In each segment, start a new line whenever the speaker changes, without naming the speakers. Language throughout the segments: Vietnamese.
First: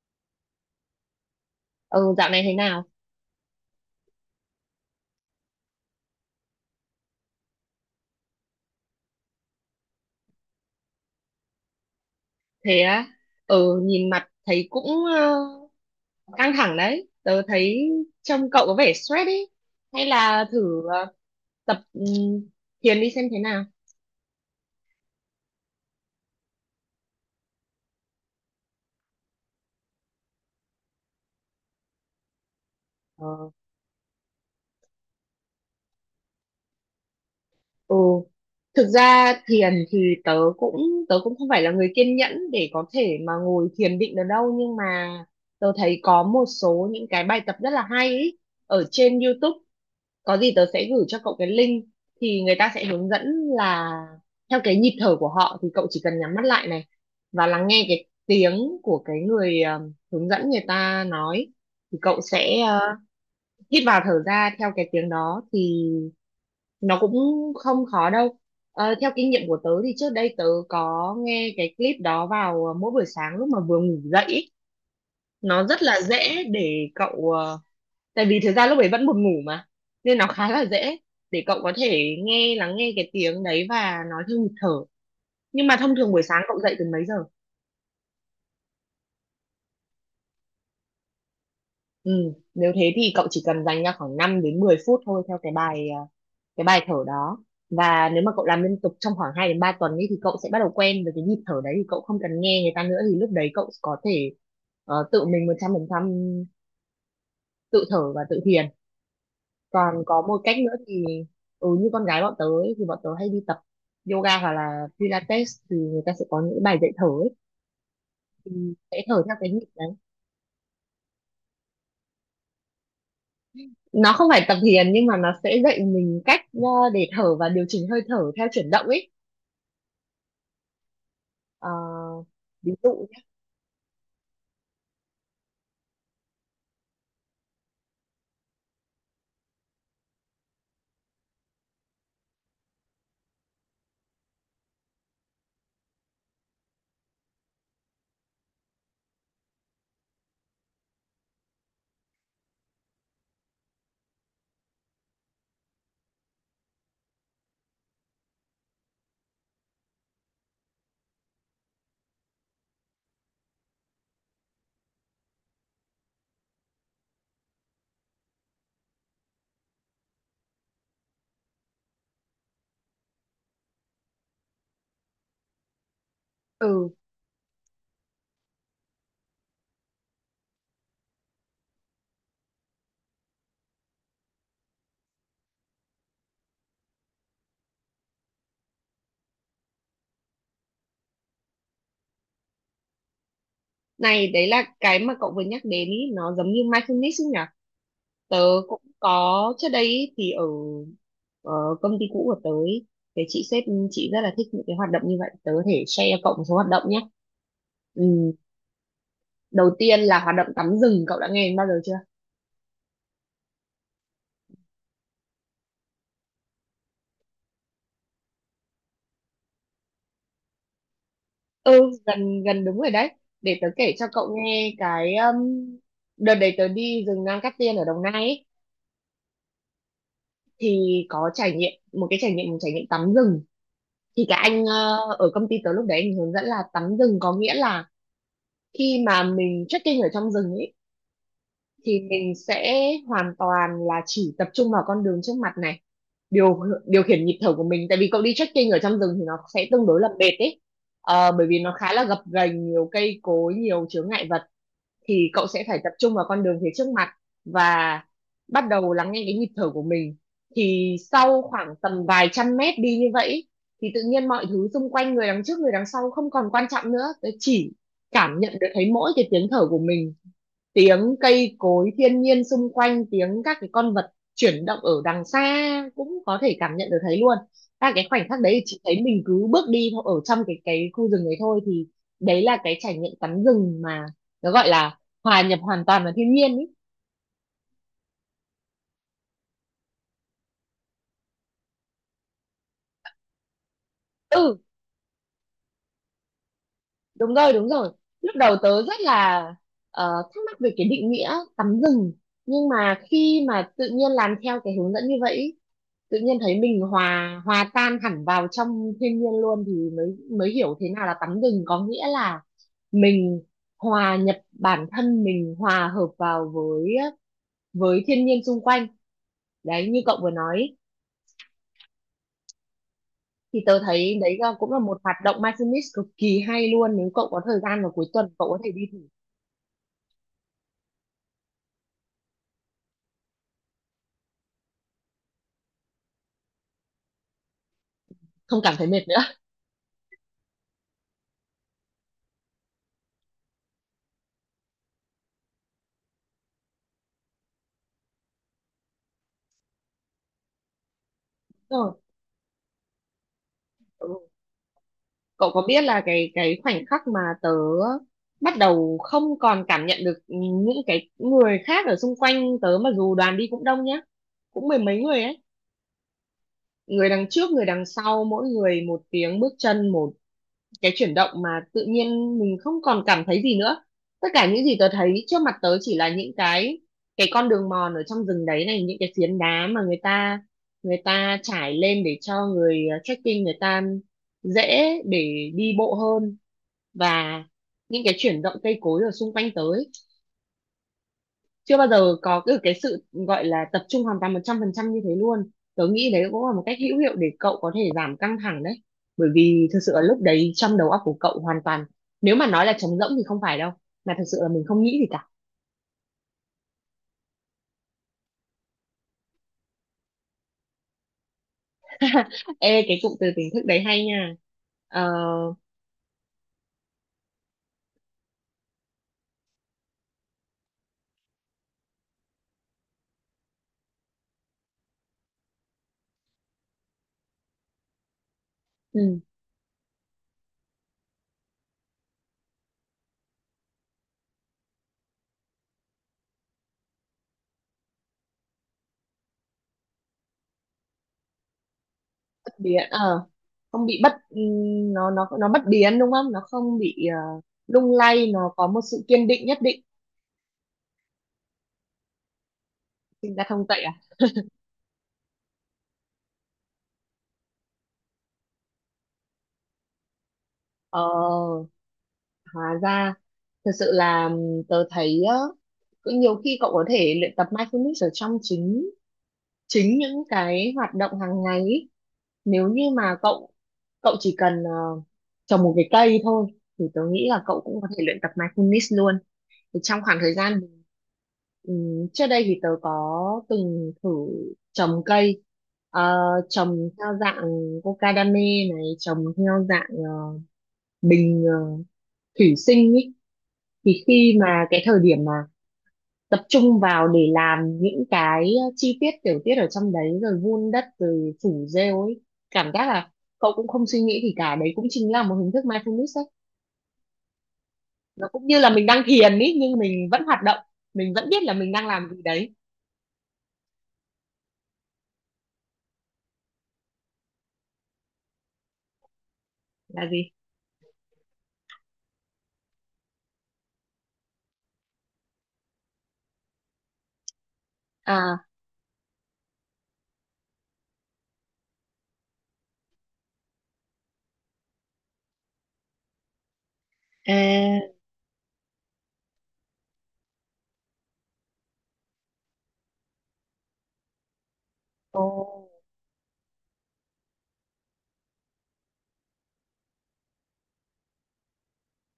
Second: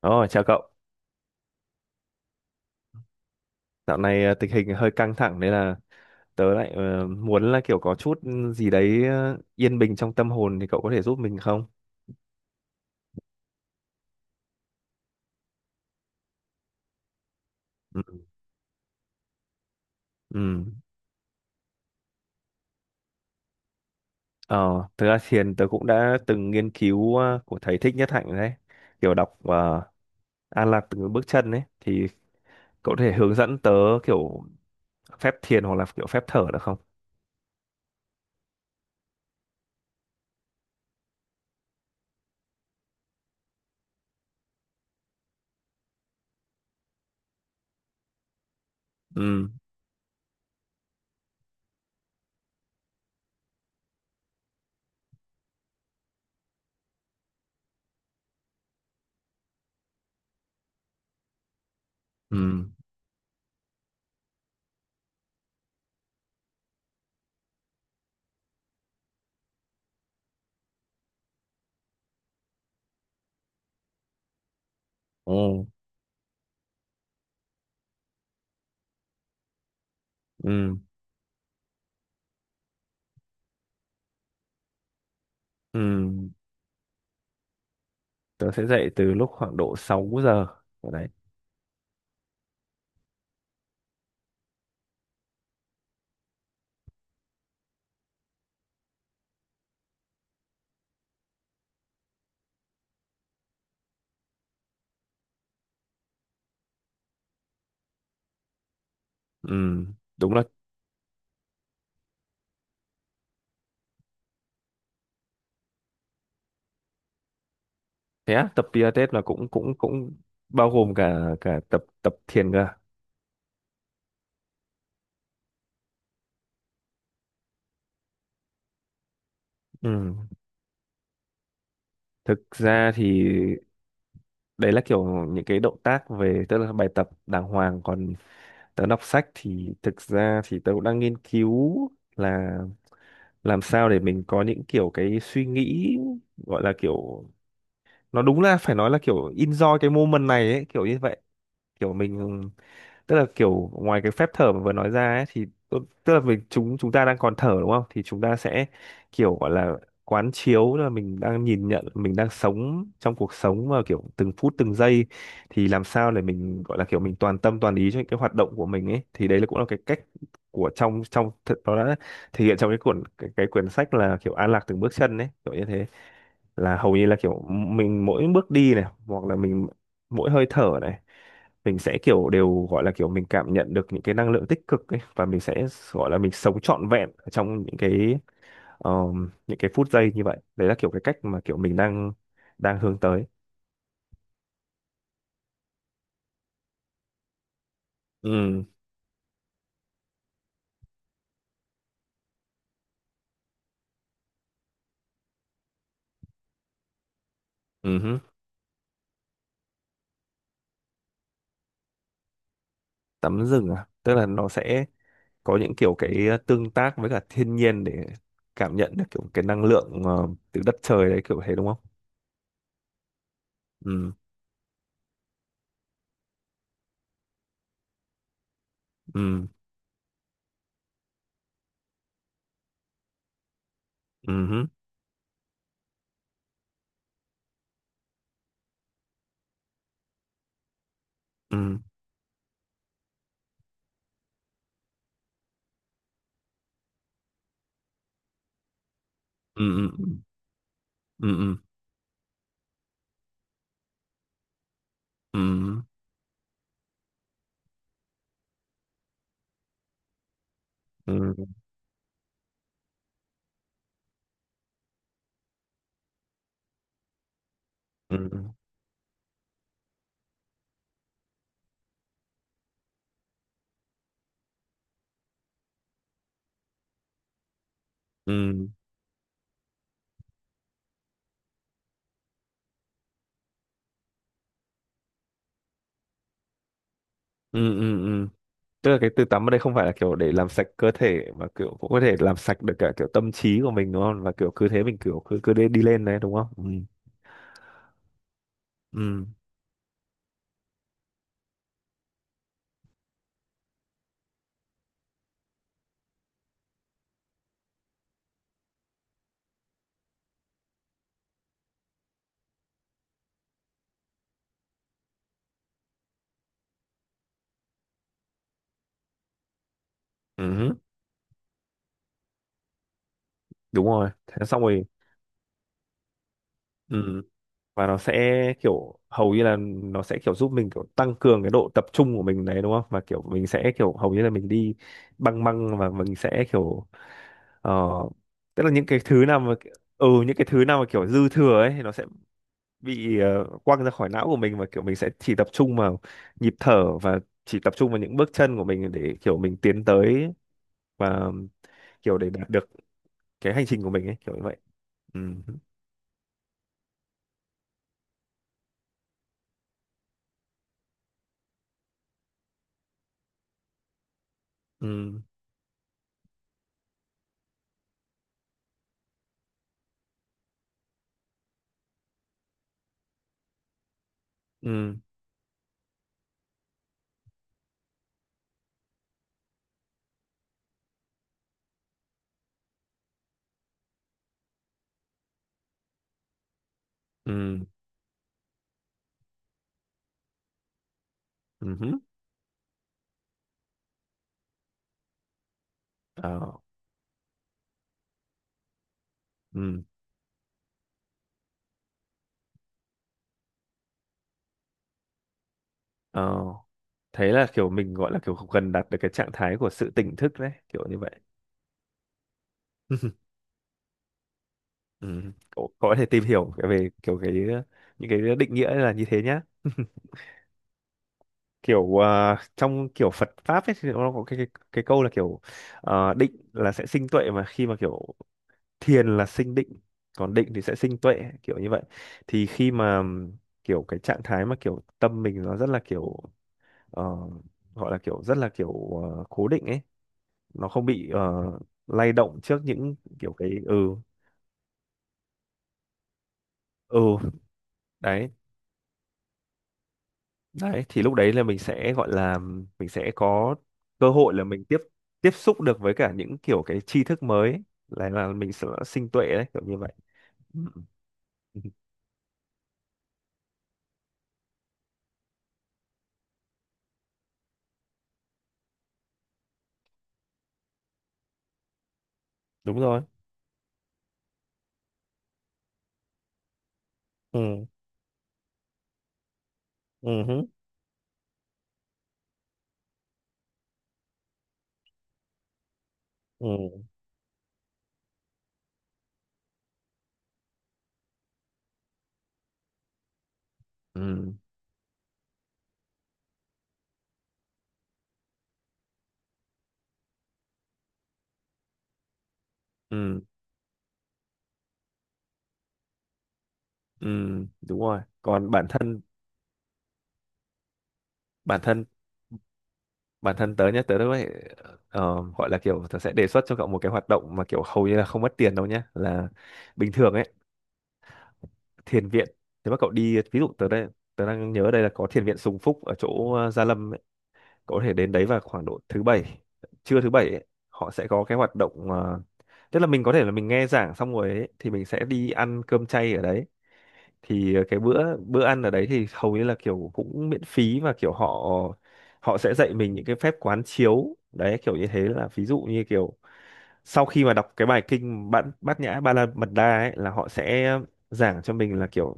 Ồ, chào cậu.
Ừ, dạo này thế nào?
Dạo này tình hình hơi căng thẳng nên là tớ lại muốn là kiểu có chút gì đấy yên bình trong tâm hồn thì cậu có thể giúp mình không?
Thế á? Ừ, nhìn mặt thấy cũng ờ, căng thẳng đấy, tớ thấy
Ừ.
trông cậu có vẻ stress ấy. Hay là
Ừ.
thử tập thiền đi xem thế nào?
Ờ, Thực ra thiền tớ cũng đã từng nghiên cứu của thầy Thích Nhất Hạnh rồi đấy. Kiểu đọc An Lạc Từ Bước Chân ấy thì cậu có thể hướng
ờ,
dẫn tớ kiểu phép thiền hoặc là kiểu phép thở được không?
ừ Thực ra thiền thì tớ cũng không phải là người kiên nhẫn để có thể mà ngồi thiền định được đâu, nhưng mà tớ thấy có một số những cái bài tập rất là hay ấy ở trên
Ừ.
YouTube. Có gì tớ sẽ gửi cho cậu cái link, thì người ta sẽ hướng dẫn là theo cái nhịp thở của họ, thì cậu chỉ cần nhắm mắt lại này và lắng nghe cái tiếng của cái người hướng dẫn, người ta nói thì cậu
Ừ.
sẽ hít vào thở ra theo cái tiếng đó, thì nó cũng không khó đâu. Ờ, theo kinh nghiệm của tớ thì trước đây tớ có nghe cái clip đó vào mỗi buổi sáng lúc mà vừa ngủ dậy ý.
Ồ.
Nó rất là dễ để cậu tại vì thực ra lúc ấy vẫn buồn ngủ mà nên nó khá là
Ừ.
dễ để cậu có thể nghe lắng nghe cái tiếng đấy và nói theo nhịp thở. Nhưng mà
Ừ.
thông thường buổi sáng cậu dậy từ mấy giờ?
Tớ sẽ dậy từ lúc khoảng độ 6 giờ. Ở đấy.
Ừ, nếu thế thì cậu chỉ cần dành ra khoảng 5 đến 10 phút thôi theo cái bài cái bài thở đó. Và nếu mà cậu làm liên tục trong khoảng 2 đến 3 tuần ấy thì cậu sẽ bắt đầu quen với cái nhịp thở đấy, thì cậu không cần nghe người ta nữa, thì lúc đấy cậu có thể tự mình 100% tự thở và tự thiền.
Ừ.
Còn có
Đúng
một
là
cách nữa thì như con gái bọn tớ ấy, thì bọn tớ hay đi tập yoga hoặc là pilates, thì người ta sẽ có những bài dạy thở ấy,
thế á,
thì
tập
sẽ
Pilates
thở
là
theo
cũng
cái nhịp
cũng
đấy.
cũng bao gồm cả cả tập tập thiền cơ à?
Nó không phải tập thiền nhưng mà nó sẽ dạy mình cách để thở và điều chỉnh hơi thở theo chuyển động ấy.
Ừ.
Ờ,
Thực
Ví
ra
dụ
thì đấy là kiểu những cái động tác về tức là bài tập đàng hoàng, còn tớ đọc sách thì thực ra thì tớ cũng đang nghiên cứu là làm sao để mình có những kiểu cái suy nghĩ gọi là kiểu nó đúng là phải nói là kiểu enjoy cái moment này ấy kiểu như vậy, kiểu mình tức là kiểu ngoài cái phép thở mà vừa nói ra ấy, thì tức là mình chúng chúng ta đang còn thở đúng không thì chúng ta sẽ kiểu gọi là quán chiếu là mình đang nhìn nhận mình đang sống trong cuộc sống mà kiểu từng phút từng giây, thì làm sao để mình gọi là kiểu mình toàn tâm toàn ý cho những cái hoạt động của mình ấy thì đấy là cũng là cái cách của trong trong nó đã thể hiện trong cái cuốn cái quyển sách là kiểu An Lạc Từng Bước Chân ấy kiểu như thế, là
nhé.
hầu như là kiểu mình mỗi bước đi này hoặc là mình mỗi hơi thở này mình sẽ kiểu đều gọi là kiểu mình cảm nhận được những cái năng lượng tích cực ấy và mình sẽ gọi là mình sống trọn vẹn ở trong những cái phút giây như vậy, đấy là kiểu cái cách mà kiểu mình đang đang hướng tới.
Này, đấy là cái mà cậu vừa nhắc đến ý, nó giống như mindfulness ấy nhỉ? Tớ
Ừ.
cũng có trước đây ý, thì ở ờ, công ty cũ của tớ ý, thì chị sếp, chị rất là thích những cái hoạt động như vậy. Tớ có thể share cho cậu một số hoạt động nhé.
Ừ
Ừ,
hứ.
đầu tiên là hoạt động tắm rừng, cậu đã nghe đến bao giờ chưa?
Tắm rừng à, tức là nó sẽ có những kiểu cái tương tác với cả thiên nhiên để cảm nhận được kiểu cái năng lượng từ đất trời đấy kiểu thế đúng không?
Ừ, gần gần đúng rồi đấy. Để tớ kể cho
Ừ,
cậu nghe cái đợt đấy tớ đi rừng Nam Cát Tiên ở Đồng Nai ấy,
ừ,
thì có trải nghiệm một cái trải nghiệm một trải nghiệm tắm rừng. Thì cả
ừ
anh
hứ,
ở công ty tớ lúc đấy anh hướng dẫn là tắm rừng có nghĩa là khi mà mình trekking ở trong rừng ấy
ừ,
thì mình sẽ hoàn toàn là chỉ tập trung vào con đường trước mặt này, điều điều khiển nhịp thở của mình, tại vì cậu đi trekking ở trong rừng thì nó
ừ,
sẽ tương đối
ừ,
là mệt ấy. Ờ, bởi
ừ,
vì nó khá là gập ghềnh, nhiều cây cối, nhiều chướng ngại vật, thì
ừ,
cậu sẽ phải tập trung vào con đường phía trước mặt và bắt đầu lắng nghe cái nhịp thở của mình, thì
ừ,
sau khoảng tầm vài trăm mét đi như vậy ý, thì tự nhiên mọi thứ xung quanh, người đằng trước người đằng sau không còn quan trọng nữa, tớ chỉ
ừ, ừ, ừ, ừ,
cảm
ừ,
nhận được thấy mỗi cái tiếng thở của mình, tiếng cây cối thiên nhiên xung quanh, tiếng các cái con vật chuyển động ở đằng xa cũng có thể cảm nhận được thấy luôn. Và cái khoảnh khắc đấy thì chị thấy mình cứ bước đi thôi, ở trong cái khu rừng đấy thôi, thì đấy là cái trải nghiệm tắm rừng mà nó gọi là hòa nhập hoàn toàn vào thiên nhiên ý.
ừ, ừ, ừ, ừ. Tức là cái từ tắm ở đây không phải là kiểu để làm sạch cơ thể mà kiểu cũng có thể làm sạch được cả kiểu tâm trí của mình đúng không, và kiểu
Ừ,
cứ thế mình kiểu cứ cứ đi, đi lên đấy đúng không? Ừ,
đúng rồi đúng rồi. Lúc đầu tớ rất
ừ,
là thắc mắc về cái định nghĩa tắm rừng, nhưng mà khi mà tự nhiên làm theo cái hướng dẫn như vậy, tự nhiên thấy mình hòa hòa tan hẳn vào trong thiên nhiên luôn, thì mới mới hiểu thế nào là tắm rừng, có nghĩa là mình hòa nhập bản thân, mình hòa hợp vào với thiên nhiên xung quanh, đấy như cậu vừa nói,
ừ.
thì tớ
Đúng rồi,
thấy đấy
thế
là
xong
cũng là
rồi.
một hoạt động mindfulness cực kỳ hay luôn, nếu
Ừ,
cậu có thời gian
và
vào
nó
cuối tuần cậu
sẽ
có thể đi thử.
kiểu hầu như là nó sẽ kiểu giúp mình kiểu tăng cường cái độ tập trung của mình đấy đúng không, và kiểu mình sẽ kiểu hầu như là mình đi băng băng, và mình sẽ kiểu ờ,
Không
tức là
cảm thấy mệt nữa.
những cái thứ nào mà kiểu dư thừa ấy thì nó sẽ bị quăng ra khỏi não của mình, và kiểu mình sẽ chỉ tập trung vào nhịp thở và chỉ tập trung vào những bước chân của mình để kiểu mình tiến tới và
Rồi.
kiểu để đạt được cái hành trình của mình ấy
Ừ.
kiểu như vậy. Ừ,
Cậu có biết là cái khoảnh khắc mà tớ bắt đầu không còn cảm nhận được những cái người khác ở xung quanh tớ mà, dù đoàn đi cũng đông nhá, cũng mười mấy
ừ,
người ấy, người đằng trước người đằng sau, mỗi người một tiếng bước chân, một cái chuyển động mà tự nhiên mình không còn cảm thấy gì nữa. Tất cả những gì tớ
ừ,
thấy trước mặt tớ chỉ là những cái con đường mòn ở trong rừng đấy này, những cái phiến đá mà người ta trải lên để cho người trekking người ta dễ để đi bộ hơn, và
ừ,
những cái chuyển động cây cối ở xung quanh tớ ấy, chưa
ừ
bao
hứ.
giờ có cái sự gọi là tập trung hoàn toàn 100% như thế luôn. Tớ nghĩ đấy cũng là
ờ
một cách hữu hiệu để cậu có thể giảm căng thẳng đấy, bởi vì thực
ừ
sự là lúc đấy trong đầu óc của cậu hoàn toàn, nếu mà nói là trống rỗng thì không phải đâu, mà thật sự là mình không nghĩ gì cả.
ờ Thế là kiểu mình gọi là kiểu gần đạt được cái trạng thái của sự tỉnh thức đấy kiểu như vậy.
Ê, cái cụm từ tỉnh thức đấy hay nha. Ờ.
Ừ. cậu cậu có thể tìm hiểu về kiểu cái những cái định nghĩa là như thế nhá, kiểu trong kiểu Phật pháp ấy thì nó có cái câu là kiểu định là sẽ sinh tuệ, mà khi mà kiểu thiền
Ừ.
là sinh định, còn định thì sẽ sinh tuệ kiểu như vậy. Thì khi mà kiểu cái trạng thái mà kiểu tâm mình nó rất là kiểu ờ, gọi là kiểu rất là kiểu cố định ấy, nó không bị lay động
Bất
trước
biến.
những
Ờ
kiểu cái
không bị bất, nó bất biến, đúng không? Nó không bị
ừ
lung
đấy
lay, nó có một sự kiên định nhất định.
đấy thì lúc đấy là mình sẽ gọi là mình sẽ
Sinh ra
có
thông tuệ à?
cơ hội là mình tiếp tiếp xúc được với cả những kiểu cái tri thức mới, là mình sẽ sinh tuệ đấy kiểu như vậy. Ừ. Ừ,
Ờ. Hóa ra thật sự là tớ thấy á, cũng nhiều khi cậu có thể luyện tập mindfulness ở trong chính chính những cái hoạt động hàng ngày ý. Nếu
đúng
như
rồi.
mà cậu cậu chỉ cần trồng một cái cây thôi thì tớ nghĩ là cậu
Ừ,
cũng có thể luyện tập mindfulness luôn. Thì trong
ừ
khoảng thời
hứ,
gian trước đây thì tớ có từng thử trồng cây, ờ, trồng
ừ,
theo dạng cocadame này, trồng theo dạng bình thủy sinh ý. Thì
ừ,
khi mà cái thời điểm mà tập trung vào để làm những cái chi tiết tiểu tiết ở trong đấy, rồi vun đất rồi phủ rêu ấy, cảm giác là
ừ,
cậu cũng không suy nghĩ thì cả đấy cũng chính là một hình thức mindfulness ấy.
ừ. Đúng rồi,
Nó cũng
còn
như là mình đang thiền ấy nhưng mình vẫn hoạt động, mình vẫn biết là
bản
mình
thân
đang làm gì đấy.
bản thân tớ nhé, tớ đã vậy, gọi là kiểu tớ sẽ đề xuất cho cậu một cái hoạt động mà kiểu hầu như là không mất tiền đâu nhé, là bình
Là
thường
gì?
ấy, thiền viện, nếu mà cậu đi, ví dụ tớ đây, tớ đang nhớ đây là có thiền viện Sùng Phúc ở chỗ Gia Lâm ấy, có thể đến đấy vào
À.
khoảng độ thứ bảy, trưa thứ bảy ấy, họ sẽ có cái hoạt động tức là mình có thể là mình nghe giảng xong rồi ấy, thì mình sẽ đi ăn cơm chay ở đấy, thì
À.
cái bữa bữa ăn ở đấy thì hầu như là kiểu cũng miễn phí, và kiểu họ họ sẽ dạy mình những cái phép quán chiếu đấy kiểu như thế,
Ồ.
là ví dụ như kiểu sau khi mà đọc cái bài kinh Bát Bát Nhã Ba La Mật Đa ấy là họ sẽ giảng cho mình là kiểu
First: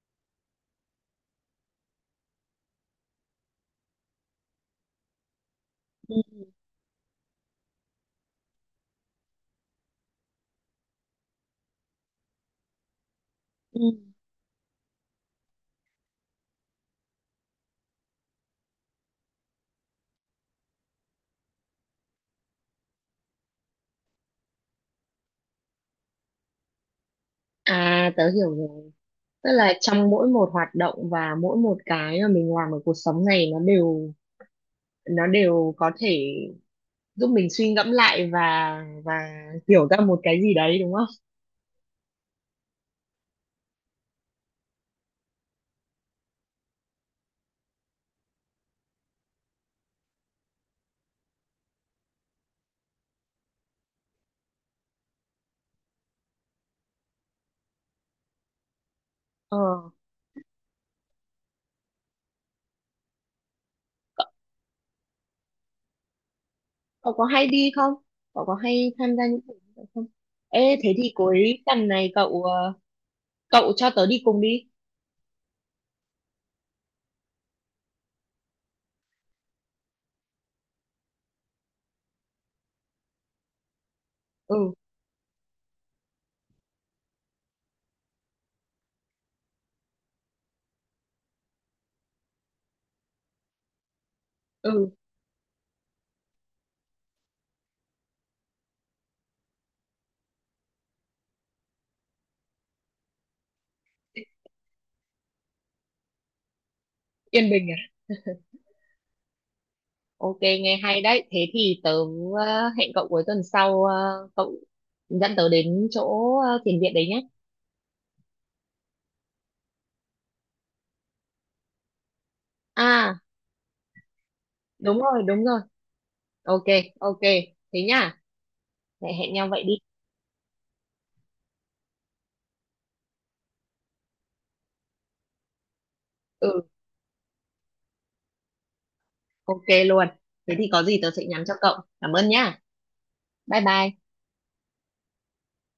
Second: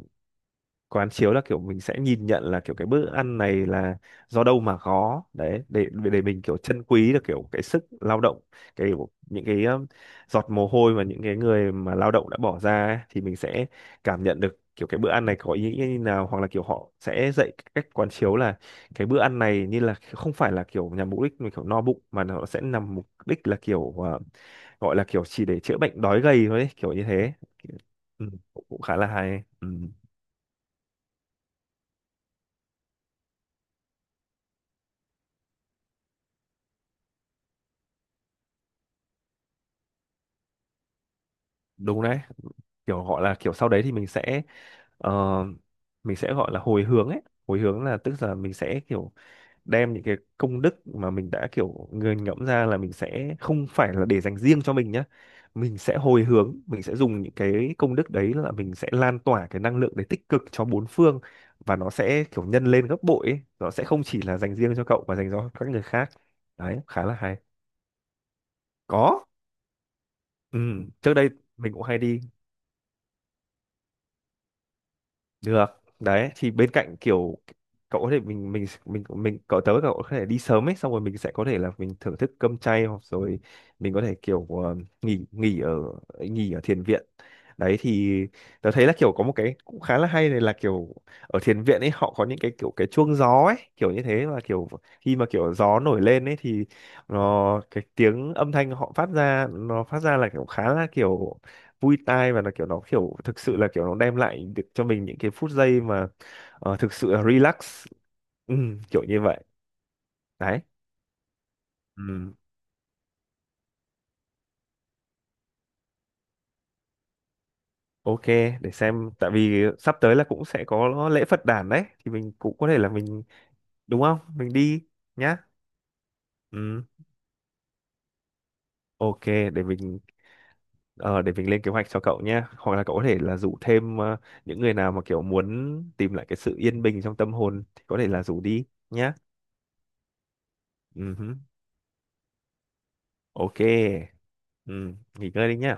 quán chiếu là kiểu mình sẽ nhìn nhận là kiểu cái bữa ăn này là do đâu mà có đấy, để mình
Ừ.
kiểu trân quý được kiểu cái sức lao động, cái kiểu những cái giọt mồ hôi mà những cái người mà lao động đã bỏ ra ấy, thì mình sẽ
Ừ.
cảm nhận được kiểu cái bữa ăn này có ý nghĩa như nào, hoặc là kiểu họ sẽ dạy cách quán chiếu là cái bữa ăn này như là không phải là kiểu nhằm mục đích mình kiểu no bụng, mà nó sẽ nằm mục đích là kiểu gọi là kiểu chỉ để chữa bệnh đói gầy thôi ấy, kiểu như thế.
À,
Ừ,
tớ hiểu
cũng cũng
rồi.
khá là hay.
Tức
Ừ.
là trong mỗi một hoạt động và mỗi một cái mà mình làm ở cuộc sống này, nó đều có thể giúp mình suy ngẫm lại và hiểu ra một cái gì đấy, đúng không?
Đúng đấy, kiểu gọi là kiểu sau đấy thì mình sẽ ờ, mình sẽ gọi là hồi hướng ấy, hồi hướng là tức là mình sẽ kiểu đem những cái công đức mà mình đã kiểu nghiền ngẫm ra là mình sẽ không phải là để dành riêng cho mình nhá, mình sẽ hồi hướng, mình sẽ dùng những cái công đức đấy là mình sẽ lan tỏa
Ờ,
cái năng lượng đấy tích cực cho bốn phương, và nó sẽ kiểu nhân lên gấp bội ấy. Nó sẽ không chỉ là dành riêng cho cậu mà dành cho các người khác, đấy khá
cậu
là
có
hay.
hay đi không? Cậu có hay tham
Có.
gia những buổi như vậy không?
Ừ,
Ê, thế thì
trước đây
cuối
mình cũng
tuần
hay
này
đi.
cậu cho tớ đi cùng đi.
Được. Đấy thì bên cạnh kiểu cậu có thể mình cậu tới cậu có thể đi sớm ấy, xong rồi mình sẽ có thể là mình thưởng thức cơm chay, hoặc rồi mình có thể kiểu
Ừ,
nghỉ nghỉ ở thiền viện. Đấy thì tớ thấy là kiểu có một cái cũng khá là hay này, là kiểu ở thiền viện ấy họ có những cái kiểu cái chuông gió ấy, kiểu như thế, và kiểu
ừ,
khi mà kiểu gió nổi lên ấy thì nó cái tiếng âm thanh họ phát ra, nó phát ra là kiểu khá là kiểu vui tai, và là kiểu nó kiểu thực sự là kiểu nó đem lại được cho mình những cái phút giây mà thực sự là
Yên Bình
relax.
à?
Ừ, kiểu như vậy
Ok,
đấy.
nghe hay đấy. Thế thì tớ
Ừ,
hẹn cậu cuối tuần sau cậu dẫn tớ đến chỗ thiền viện đấy nhé.
OK, để xem, tại vì sắp tới là cũng sẽ có lễ Phật đản đấy thì mình cũng có thể là
À,
mình đúng không mình đi
đúng rồi,
nhá.
đúng rồi. Ok,
Ừ,
ok. Thế nhá. Lại
OK,
hẹn nhau vậy đi.
để mình lên kế hoạch cho cậu nhá, hoặc là cậu có thể là rủ thêm những người nào mà kiểu muốn tìm lại cái sự
Ừ,
yên bình trong tâm hồn thì có thể là rủ đi nhá.
ok luôn. Thế thì có gì tớ
Ừ
sẽ
hứ.
nhắn cho cậu. Cảm ơn nhá. Bye
OK.
bye.
Ừ, nghỉ ngơi đi nhá.